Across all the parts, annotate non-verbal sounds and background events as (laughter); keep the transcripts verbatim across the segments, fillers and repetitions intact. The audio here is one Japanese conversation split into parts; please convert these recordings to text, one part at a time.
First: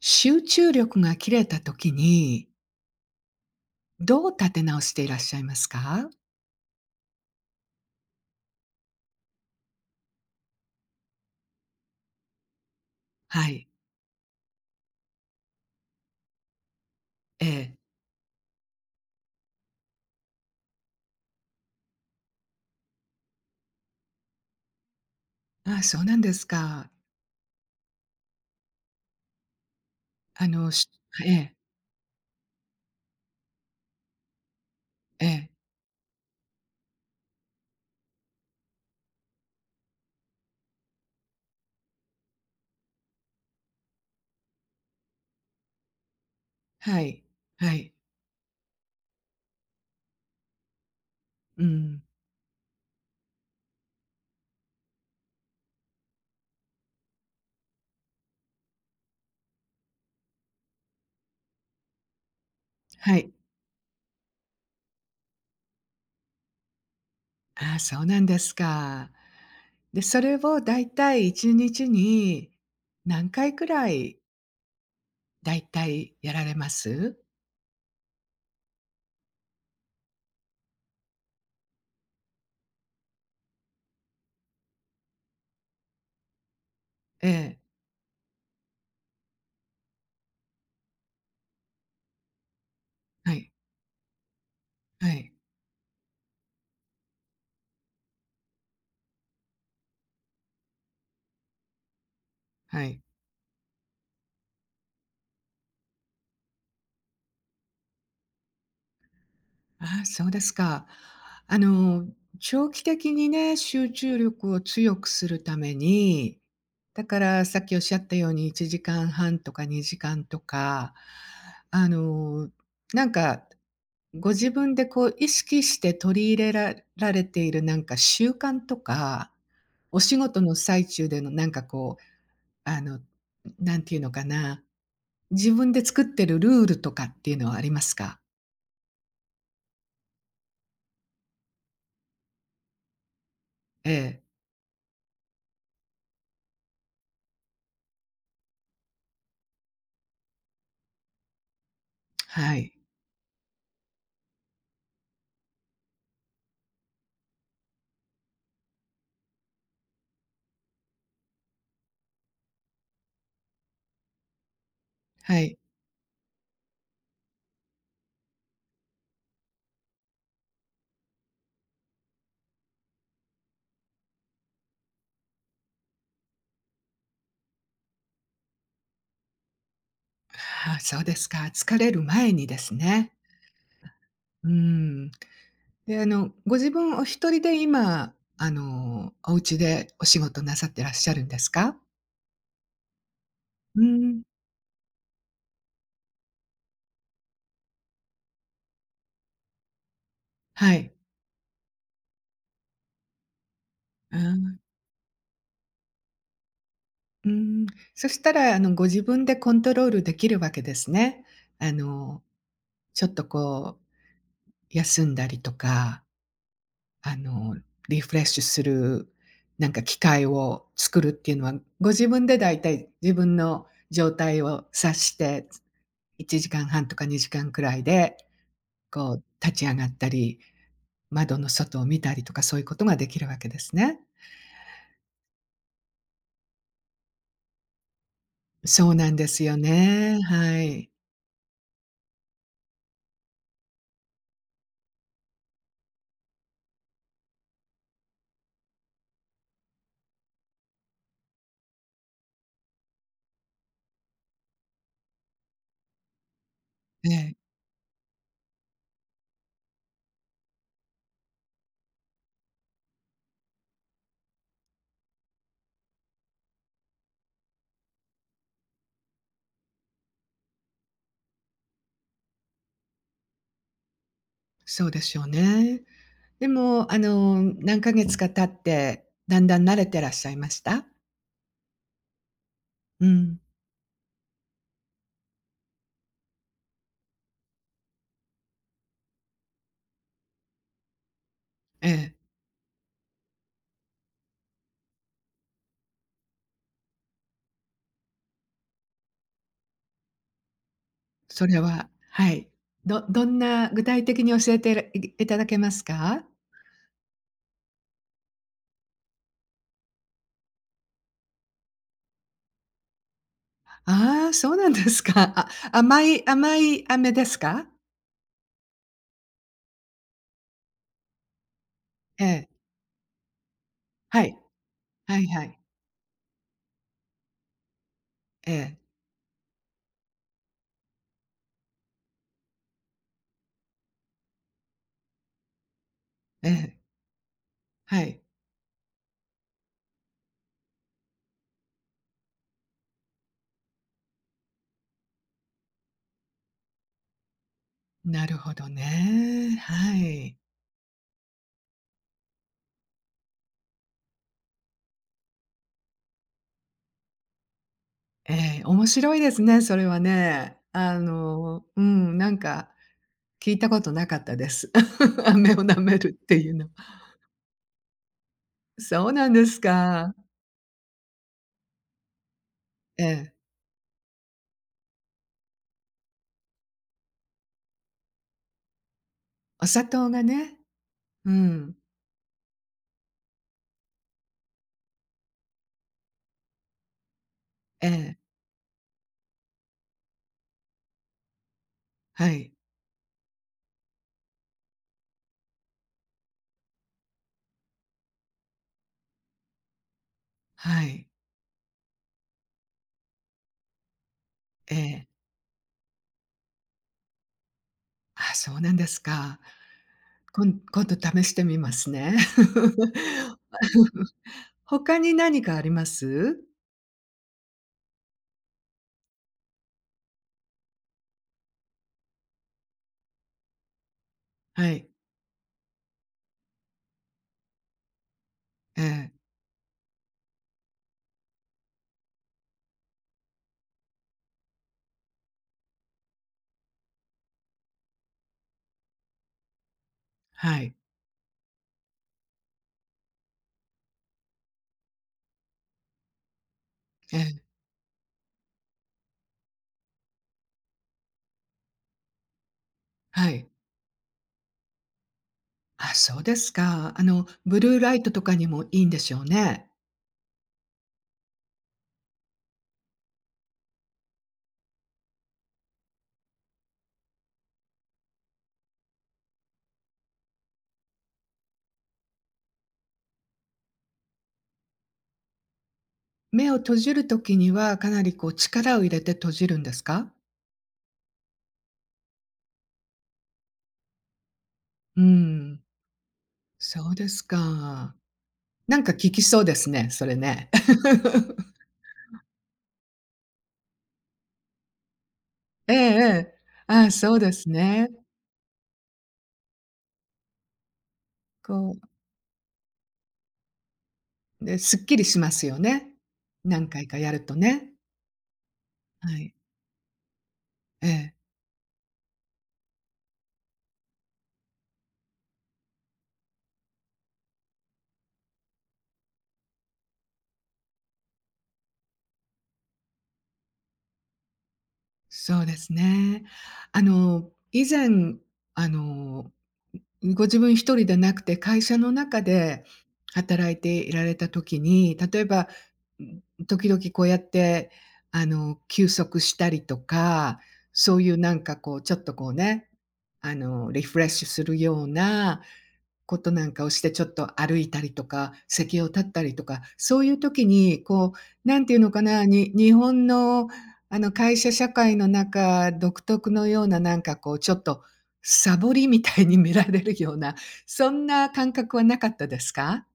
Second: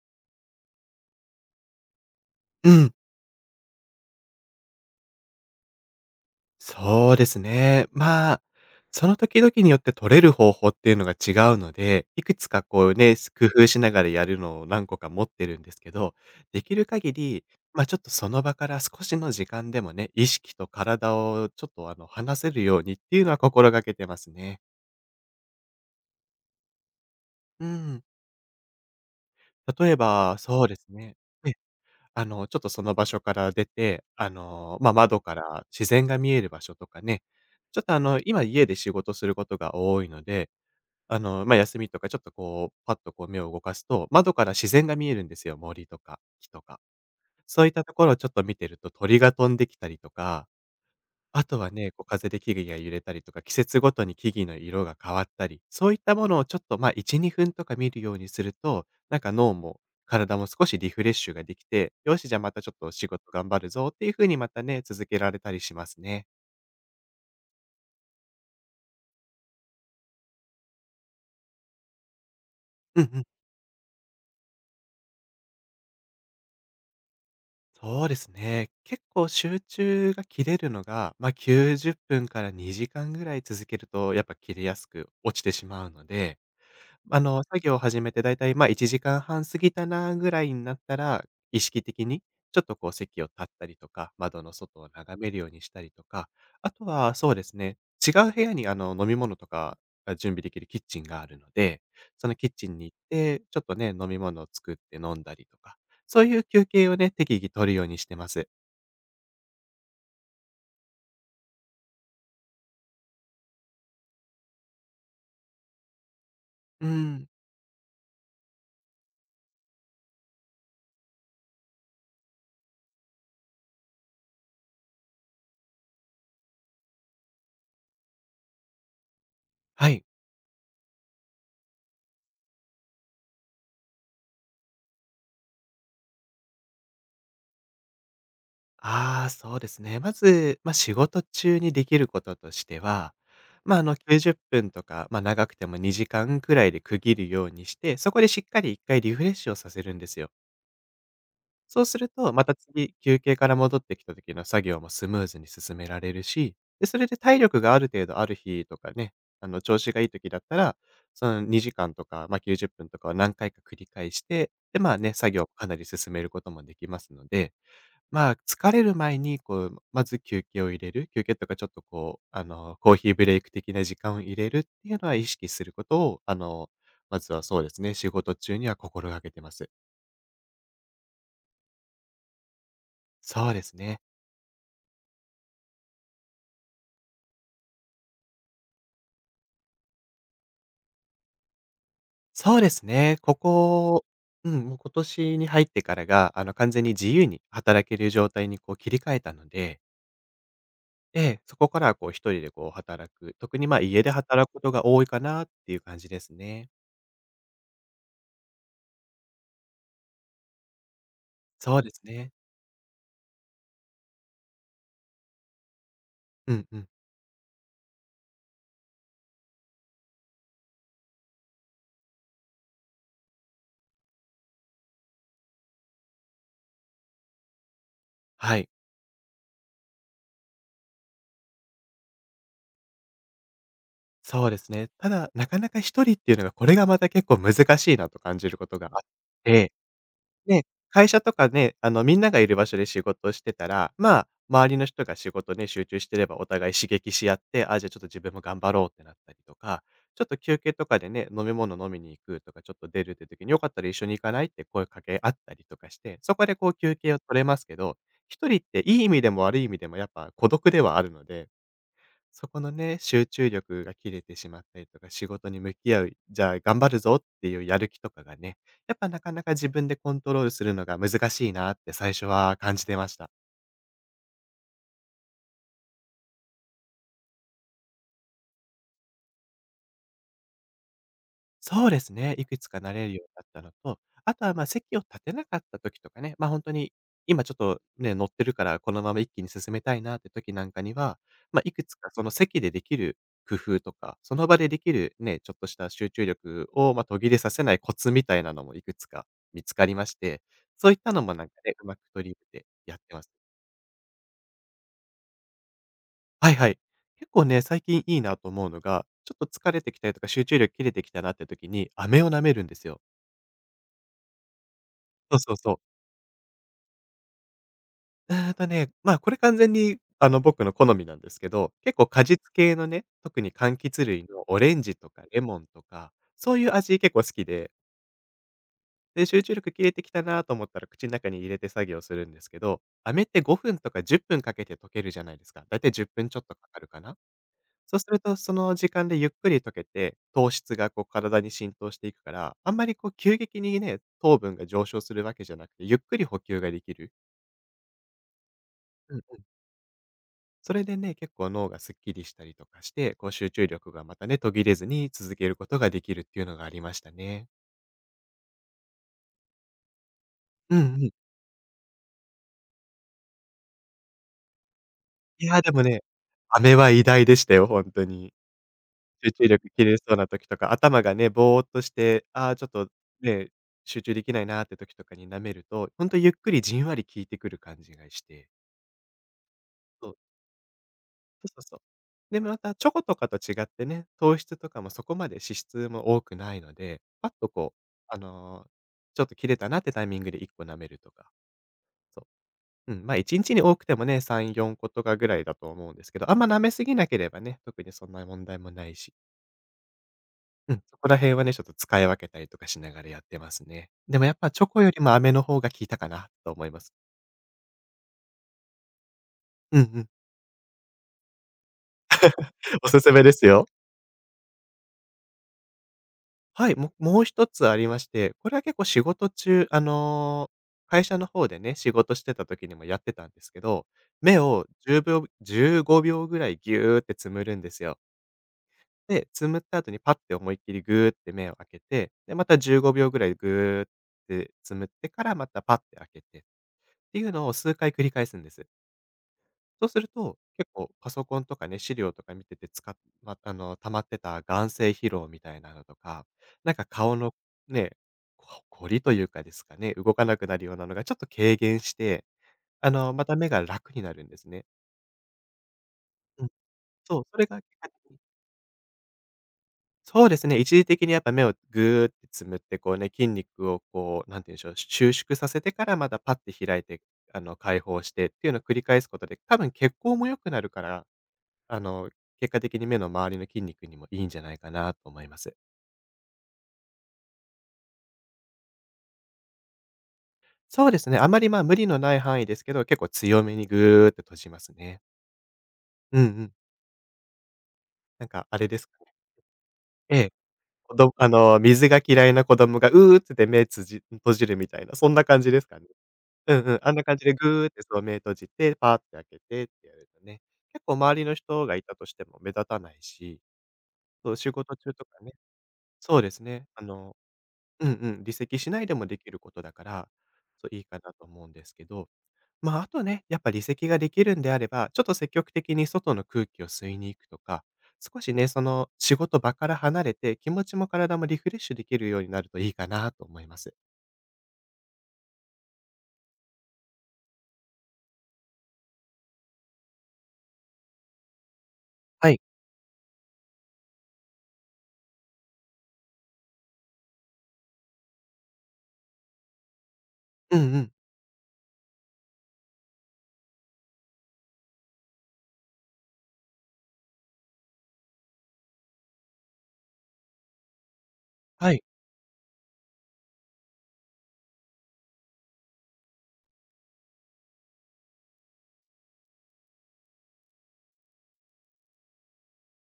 集中力が切れた時に、うん、どう立て直していらっしゃいますか？そうですね。まあ、その時々によって取れる方法っていうのが違うので、いくつかこうね、工は夫い。しながらやるのを何個か持ってるんですけど、できる限えり、え。まあ、ちょっとその場から少しの時間でもね、意識と体をちょっとあの、離せるようにっていうのは心がけてますね。ああ、そうなんですか。うん。例えば、あそうの、でしすね。ええ、あの、ちょっとその場所から出て、あの、まあ、窓えかえ。ら自然が見える場所とかね、ちょっと、あの、今家で仕事することが多いので、あの、まあ、休みとかちょっとこう、パッとこう目を動かすと、窓から自然が見えるんですよ、森とか木とか。はい。そういっはたとい。ころをちょっと見てると、鳥が飛んできたりとか、あとうはね、ん。こう風で木々が揺れたりとか、季節ごとに木々の色が変わったり、そういったものをちょっと、ま、いち、にふんとか見るようにすると、なんか脳も体も少しリフレッシュができて、よし、じゃあまたちょっと仕は事い。頑張るぞっていう風にまたね、続けられたりしますね。ああ、そうなんですか。で、それをだいたいいちにちにちにうんうん。何回くらいだいたいやられます？そうですね。結構集中が切れるのが、ま、きゅうじゅっぷんからにじかんぐらい続けると、やっぱ切れやすく落ちてしまうので、あえの、え。作業を始めてだいたい、ま、あいちじかんはん過ぎたなぐらいになったら、意識的にちょっとこう席をは立っい。たりとか、窓の外をは眺めい。るようにしたりとか、あとはそうですね、違う部屋にあの、飲み物とかが準備できるキッチンがあるので、そのキッチンはに行っい。て、ちょっとね、飲み物を作って飲んだりとか、そういう休憩をね、適宜取るようにしてます。ああ、そうですか。あの、長期的にね、集中力を強くするために、うだかん、らさっきおっしゃったようにいちじかんはんとかにじかんとか、あの、なんかご自分でこう意識して取り入れらられているなんか習慣とか、はおい。仕事の最中でのなんかこう、あの、なんていうのかな、自分で作ってるルールとかっていうのはありますか？ああ、そうですね。まず、まあ、仕事中にできることとしては、まあ、あえの、え。きゅうじゅっぷんとか、まあ、長くてもにじかんくらいで区切るようにして、そこでしっかりいっかいリフレッシュをさせるんですよ。そうすると、まはたい。次、休憩から戻ってきた時の作業もスムーズに進められるし、で、それで体力がある程度ある日とかね、あの、調子がいい時だったら、そのにじかんとか、まあ、きゅうじゅっぷんとかを何回か繰り返して、で、まあね、作は業をい。かなり進めることもできますので、まあ、疲れる前に、こう、まず休憩を入れる。休憩とかちょっとこう、あの、コーヒーブレイク的な時間を入れるっていうのは意識することを、あの、まずはそうですね、仕事中には心がけてます。ああ、そうですか。疲れる前にですね。そうですね。うん。で、あの、ご自分お一人で今、あの、お家でお仕事なさってらっしゃるんですか？そうですね。こうこ、ん、うん、もう今年に入ってからが、あの、完全に自由に働ける状態にこう切り替えたので、はい。ええ、そこからはこう一人でこう働く。特にまあ家であ働くーことが多いかなっていう感じですね。うん。そしたら、あの、ご自分でコントロールできるわけですね。あそうですの、ね。ちょっとこう、休んだりとか、うんうん。あの、リフレッシュする、なんか機会を作るっていうのは、ご自分でだいたい自分の状態を察していちじかんはんとかにじかんくらいで、はい。こう立ち上がったり、窓の外を見たりとかそういうことができるわけですね。そうですね。ただ、なかなか一人っていうのが、これがまた結構難しいなと感じることがそうあっなんですよて、ね。はで、い。会社とかね、あの、みんながいる場所で仕事をしてたら、まあ、周りの人が仕事ね、集中してればお互い刺激し合って、あ、じゃあちょっと自分も頑張ろうってなったりとか、ちょっと休憩とかでね、飲み物飲みに行くとか、ちょっと出るって時に、よかったら一緒に行かないって声かけ合ったりとかして、そこでこう休え憩をえ、取れますけど、一人っていい意味でも悪い意味でもやっぱ孤独ではあるので、そこのね、集中力が切れてしまったりとか、仕事に向き合う、じゃあ頑張るぞっていうやる気とかがね、やっぱなかなか自分でコントロールするのが難しいなって最初は感じてました。そうでしょうね。でも、あの、何ヶ月か経って、だんだん慣れてらっしゃいました？そうですね。いくつか慣うれるようにん。なったのと、あとは、ま、席を立てなかった時とかね、ま、あ本当に今ちょっとね、乗ってるからこのまま一気に進めたいなって時なんかには、ま、いくえつかえ、その席でできる工夫とか、その場でできるね、ちょっとした集中力を、ま、途切れさせないコツみたいなのもいくつか見つかりまして、そういったのもなそんかれね、うはまくは取り入い。れてやっどてまどす。んな具体的に教えていいただけますか？はいはい。結構ね、最近いいなと思うのが、ちょっと疲れてきたりとか集中力切れてきたなって時に、飴を舐めるんですよ。ああ、そうなんですか。そうあ、そうそう。甘い甘い飴ですか？うーんとね、ま、あこれ完全に、あの、僕の好みなんですけど、結構え果実え、系のね、特に柑橘は類い。のオレンジとはかいレはモい。ンとか、そういう味結構好きで、ええ。で、集中力切れてきたなと思ったら口の中に入れて作業するんですけど、飴ってごふんとかじゅっぷんかけて溶けるじゃないですか。だいたいじゅっぷんちょっえとかえ、かるかな。そうはするい。とその時間でゆっくり溶けて、糖質がこう体に浸透していくから、あんまりこう急激にね、糖分が上昇するわけじゃなくて、ゆっくり補給ができる。なるほどうん。ね。はい。それでね、結構脳がすっきりしたりとかして、こう集中力がまたね、途切れずに続けることができるっていうのがありましたね。ええ、面白いですね、それはね。うんあうん。の、うん、なんか聞いたことなかったです。(laughs) い飴をや、で舐もめね、るっていうの。飴は偉大でしたよ、ほんとに。そうな集んで中す力切れそか。うな時とか、頭がね、ぼーっとして、ああ、ちょっとええ、ね、集中できないなって時とかに舐めると、ほんとゆっくりじんわり効いてくる感じがして。お砂糖がね。うそうん。そうそう。で、またチョコとかと違ってね、糖質とかもそこまで脂質も多くないので、パッとこう、ええ、あの、ちょっと切れたなってタイミングでいっこ舐めるとか、そはい、う。うん、まあ、いちにちにちに多くてもね、さん、よんことかぐらいだと思うんですけど、あんま舐めすぎなければね、特にそんな問題もないし、うはん、そい。こら辺はね、ちょっと使い分けたりとかしながらやってますね。でもやっぱチョえコよりえ。も飴の方が効いたかなと思います。あ、そうなんですか。うんうん。こん今度試してみますね。おすすめで (laughs) すよ。他に何かあります？はい、ももう一つありまして、これは結構仕事中、あの、会社の方でね、仕事してた時にもやってたんですけど、目をはい。じゅうびょうじゅうごびょうぐらいギューってつむるんですよ。ええ、で、つむった後にパッて思いっきりグーって目を開けて、で、またじゅうごびょうぐらいグーってつむってからまたパッて開けてっていうのを数回繰り返すんです。そうすると、は結い。構パソコンとかね、資料とか見ててつかま、あの、溜まってた眼精疲労みたいなのとか、なんか顔えのえ、ね、ここりというかですかね、動かなくなるようなのがちょっと軽減して、あの、まはたい。目が楽になるんですね。あ、そうでうん。すか。あその、う、それがブ結ルー果ライト的にとかにもいいんでしょうね。そうですね、一時的にやっぱ目をぐーってつむって、こうね、筋肉をこう、なんて言うんでしょう、収縮させてからまたパッて開いて、あの、解放してっていうのを繰り返すことで、多分血行も良くなるからあの、結果的に目の周りの筋肉にもいいんじゃないかなと思います。目を閉じるときには、かなりこう力を入れて閉じるんですか？そうですね、あまり、ま、無理のない範囲ですけど、結構強めにぐーっと閉じますうね。ん、うんうん。そうですか。なんかあれなでんすか効かね。きそうですね、それええ、ね。(laughs) どあの、水が嫌いな子供が「うー」って目つじ閉じるみたいな、そんな感じですええかね。ええ。うんうん、ああ、あんなそ感うじでですぐーってね。そう目閉じて、パーって開けてってやるとね、結構周りのこ人がいたとしても目立たないし、そう、う、仕ね、す事っ中きりとしかまね。すよね。そうですね、何あ回かやのるとね。うんうん、離席しないでもはできい。ることだから、そう、いいえかなえ。と思うんですけど、まあ、あとね、やっぱ離席ができるんであれば、ちょっと積極的に外の空気を吸いに行くとか、少しね、その仕事場から離れて、気持ちも体もリフレッシュできるようになるといいかなと思います。そうですね。あの、以前、あの、ご自分一人でなくて、会社の中はい。で働いていられた時に、例えば、ん、時々こうやって、あの、休息したりとか、うんうん。そういうなんかこう、ちょっとこうね、あの、リフレッシュするようなことなんかをしてちょっと歩いたりとか、席を立ったりとか、そういう時にこう、なんはていうい。のかな、に日本のあの会社社会の中独特のようななんかこうちょっとサボりみたいに見られるような、そんな感覚はなかったですか？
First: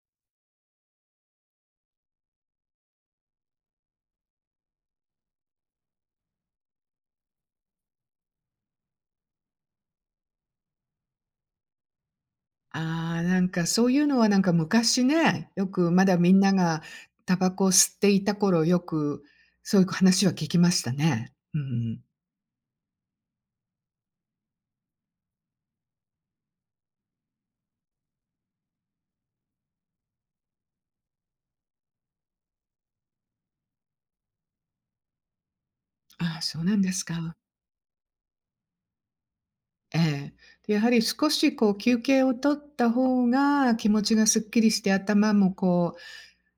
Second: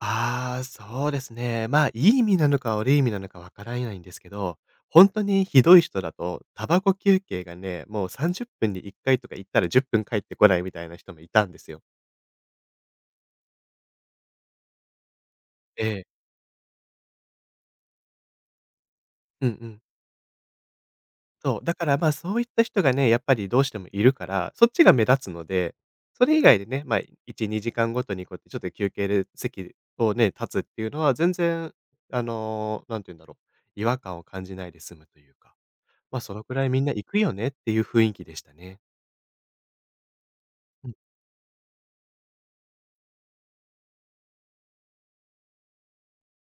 ああ、そうですね。まあ、いい意味なのか悪い意味なのかわからないんですけど、本当にひどい人だと、タバコ休憩がね、もうさんじゅっぷんにいっかいとか行ったらじゅっぷん帰ってこないみたいな人もいたんですよ。ああ、なんかそういうのはなんか昔ね、よえくまだえ。みんながタバコを吸っていた頃よく、うんうそうん。いう話は聞きましたね。うそんうう、だから、ん。ま、そういった人がね、やっぱりどうしてもいるから、そっちが目立つので、それ以外でね、ま、いち、にじかんごとにこうやってちょっと休憩で席をね、立つっていうのは全然、あの、何て言うんだろう、違和感を感じないで済むというか、ま、あそああ、のくそうらいなんみんでなす行くよか。ねっていう雰囲気でしたね。ええ。で、やうはん、り少しこう休憩を取った方が気持ちがすっきりして、頭もこ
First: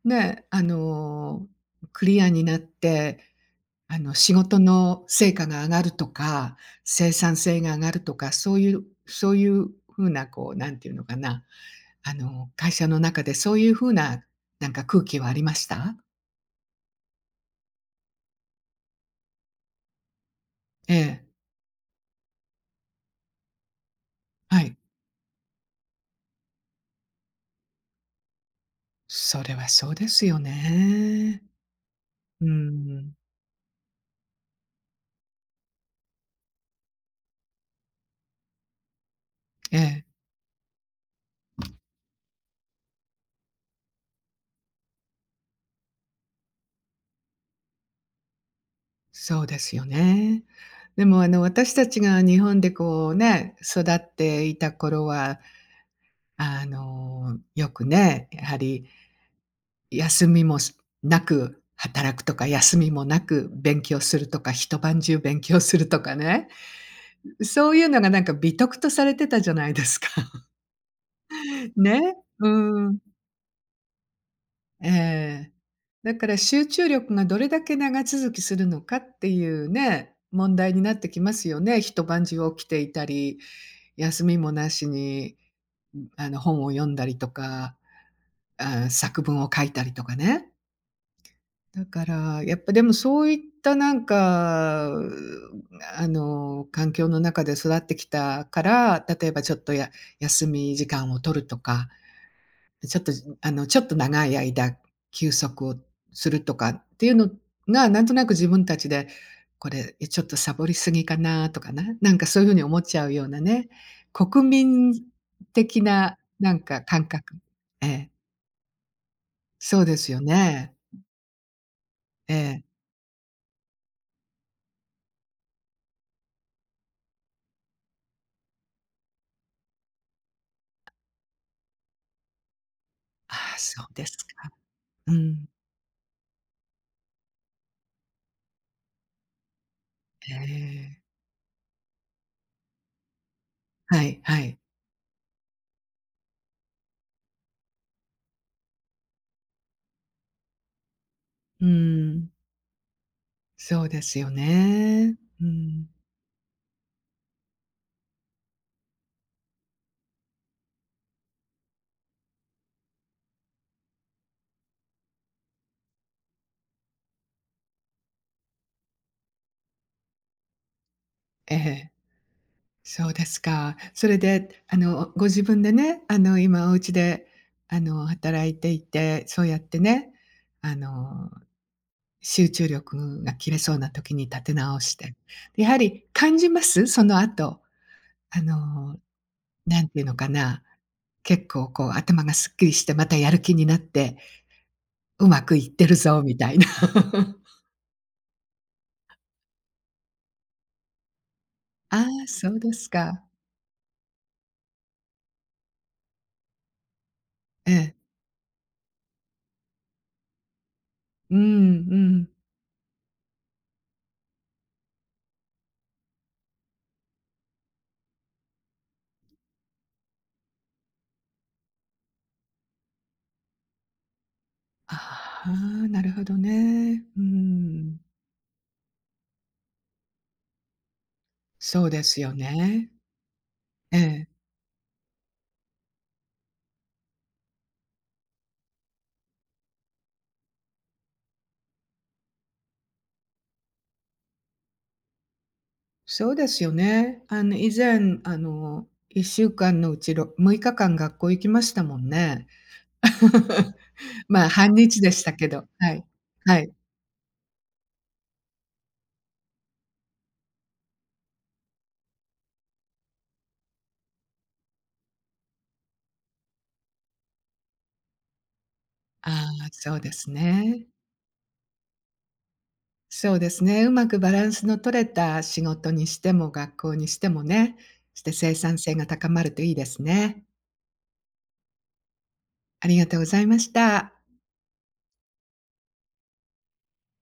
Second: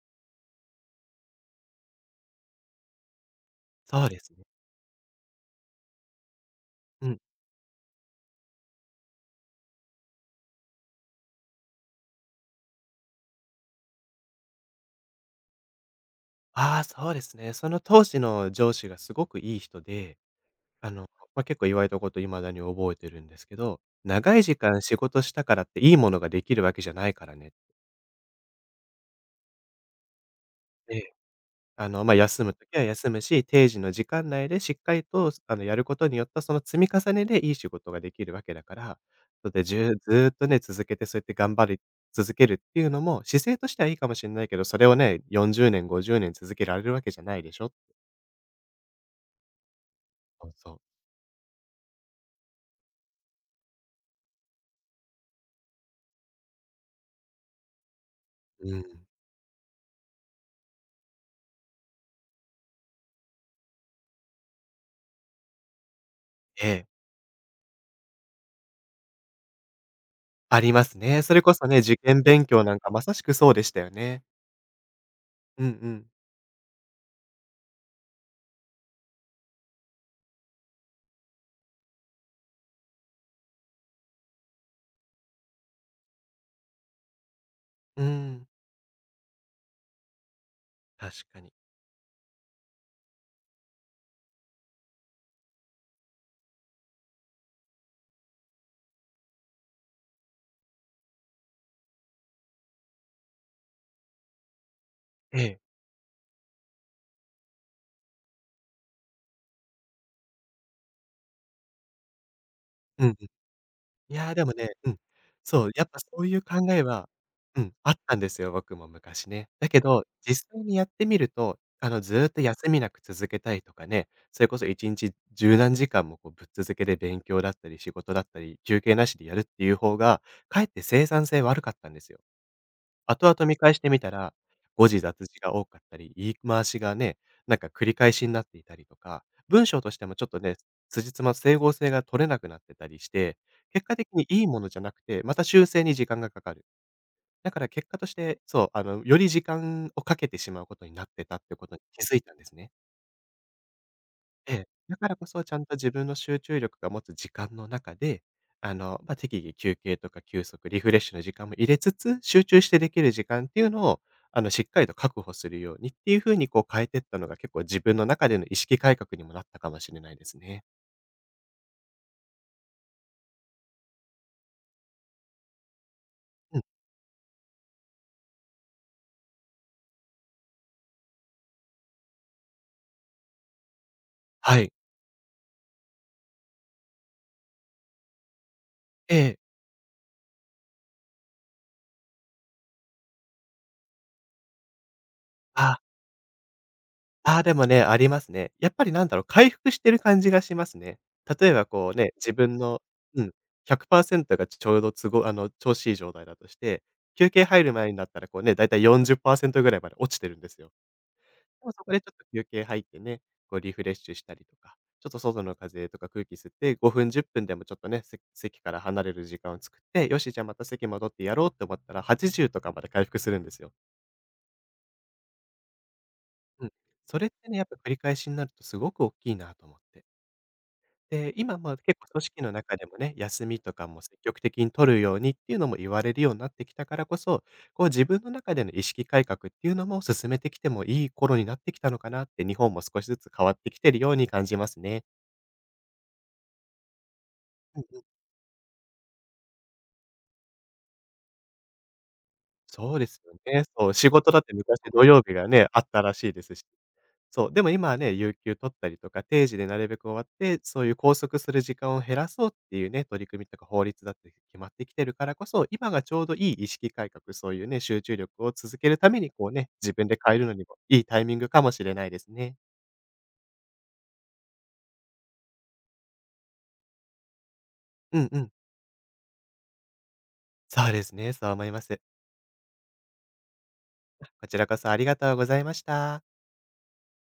う、ね、あの、クリアになって、あそうの、です仕ね。事の成果が上がるとか、う生ん。産性が上がるとか、そういうそういう風なこう、んていうのかな、あの、会社の中でそういう風な、なんか空気はありました？ああ、そうですね。その当時の上司がすごくいい人であえの、え、まあ、結構言われたこと未だに覚えてるんですけど、長い時はい。間仕事したからっていいものができるわけじゃないからねっそれはそうですよて、ね。あの、まあ、休うむときは休ん。むし、定時の時間内でしっかりと、あの、やることによったその積み重ねでいい仕事ができるわけだから、そうで、えじゅえ。ずーっとね、続けてそうやって頑張り続けるっていうのも、姿勢としてはいいかもしれないけど、それをね、よんじゅうねん、ごじゅうねん続けられるわけじゃないでしょ。そうですよね。そうそう。でも、あの、私たちが日本でこうね、育っていた頃は、あの、よくね、やはうん。り休みもすなく働くとか、休みもなく勉強するとか、一晩中勉強するとかね、ええ、そういうのがなんか美徳とされてたじゃないですか。ありますね。それこそ (laughs) ね、受ね、験勉う強なんかん。まさしくそうでしたよね。ええ。うんうん。だから集中力がどれだけ長続きするのかっていうね、問題になってきますよね。一晩中起きていたり、休みもなしに、あの、本を読んだりとか、うーん、ああ、作文を書いたりとかね。確かに。だから、やっぱでもそういったなんか、うあの、環境の中で育ってきたから、例えばちょっとや休み時間を取るとか、ちょっと、あの、ちょっと長い間休ええ。息をするとかっていうのが、なんとなく自分たちで、これ、え、ちょっとサボりすぎかなとかね、なんかそういうふうに思っちゃうんううん。ようなね、いや、国でもね、うん、民そう、的やっぱなそういうなん考かえ感は、覚。うん、えあっえ、たんですよ、僕も昔ね。だそけうでど、すよ実際ね。にやってみると、あの、ずっえとえ。休みなく続けたいとかね、それこそいちにち十何時間もこうぶっ続けで勉強だったり仕事だったり、休憩なしでやるっていう方が、かえって生産性悪かったんですよ。後々あ見あ、返しそてうみでたすら、か。誤字う脱字ん。が多かったり、言い回しがね、なんか繰り返しになっていたりとか、文章としてもちょっえとね、え。辻褄、整合性が取れなくなってたりして、結果は的いにはいいい。ものじゃなくて、また修正に時間がかかる。だから結果として、そう、あの、より時間をかけてしまうことになってたってうことに気づいん。たんですね。そうですよええ、だからね。こそうちゃんとん。自分の集中力が持つ時間の中で、あの、ま、適宜休憩とか休息、リフレッシュの時間も入れつつ、集中してできる時間っていうのを、あの、しっかりと確保するようにっていう風にこう変えてったのが結構自分の中での意識改革にもなったかもしれないですね。ええ。そうですか。それで、あの、ご自分でね、あの、うん、今お家で、あの、働いていて、そうやってね、あの、集中力が切れそうな時に立てはい。直して。やはり感じます？その後、あの、ええ。なんていうのかな、結構こう頭がすっきりして、またやる気になって、うまくいっあてあ。るぞみたいな。ああ、でもね、ありますね。やっぱりなんだろう、回復してる感じがしますね。例えば (laughs) こうああ、ね、自そう分でのすうか。ん、ひゃくパーセントがちょうど都合あの、調子いい状態だとして、休憩入える前え。になったらこうね、だいたいよんじゅっパーセントぐらいまで落ちてるんですよ。うでもんそこうでちょっとん。休憩入ってね、こうリフレッシュしたりとか、ちょっと外の風とか空気吸って、ごふん、じゅっぷんでもちょっとね、せ席から離れる時間を作って、よし、じゃあまた席戻ってやろうって思ったら、はちじゅうとかまで回復するんですよ。ああ、なるほどうん。ね。そうれってね、やっぱ繰りん。返しになるとすごく大きいなと思って。で、今、まあ、そう結で構す組よ織の中でね。もね、休みとかえも積え、極的に取るようにっていうのも言われるようになってきたからこそ、こう自分の中での意識改革っていうのも進めてきてもいい頃になってきたのかなって、日本も少しずつ変わってきてるように感じますね。そうですよね。あの、以うんうん。前、あの、いっしゅうかんのうちろむいかかん学校行きましたもんね。そうですよね。(laughs) そう、仕事だっまあ、て半昔日土でし曜た日がけど、ね、あっはたい。らしいですはし。い。そう、でも今はね、有給取ったりとか、定時でなるべく終わって、そういう拘束する時間を減らそうっていうね、取り組みとか法律だって決まってきてるからこそ、今がちょうどいい意識改革、そういうね、集中力を続けるために、こあうあ、ね、自そう分でです変えるのにもね。いいタイミングかもしれないですね。そうですね。うまくバランスの取れた仕事にしても学校にしてもね、うしんてうん。生産性が高まるといいですね。そうですね、そう思います。ありがとうございました。こちらこそありがとうございました。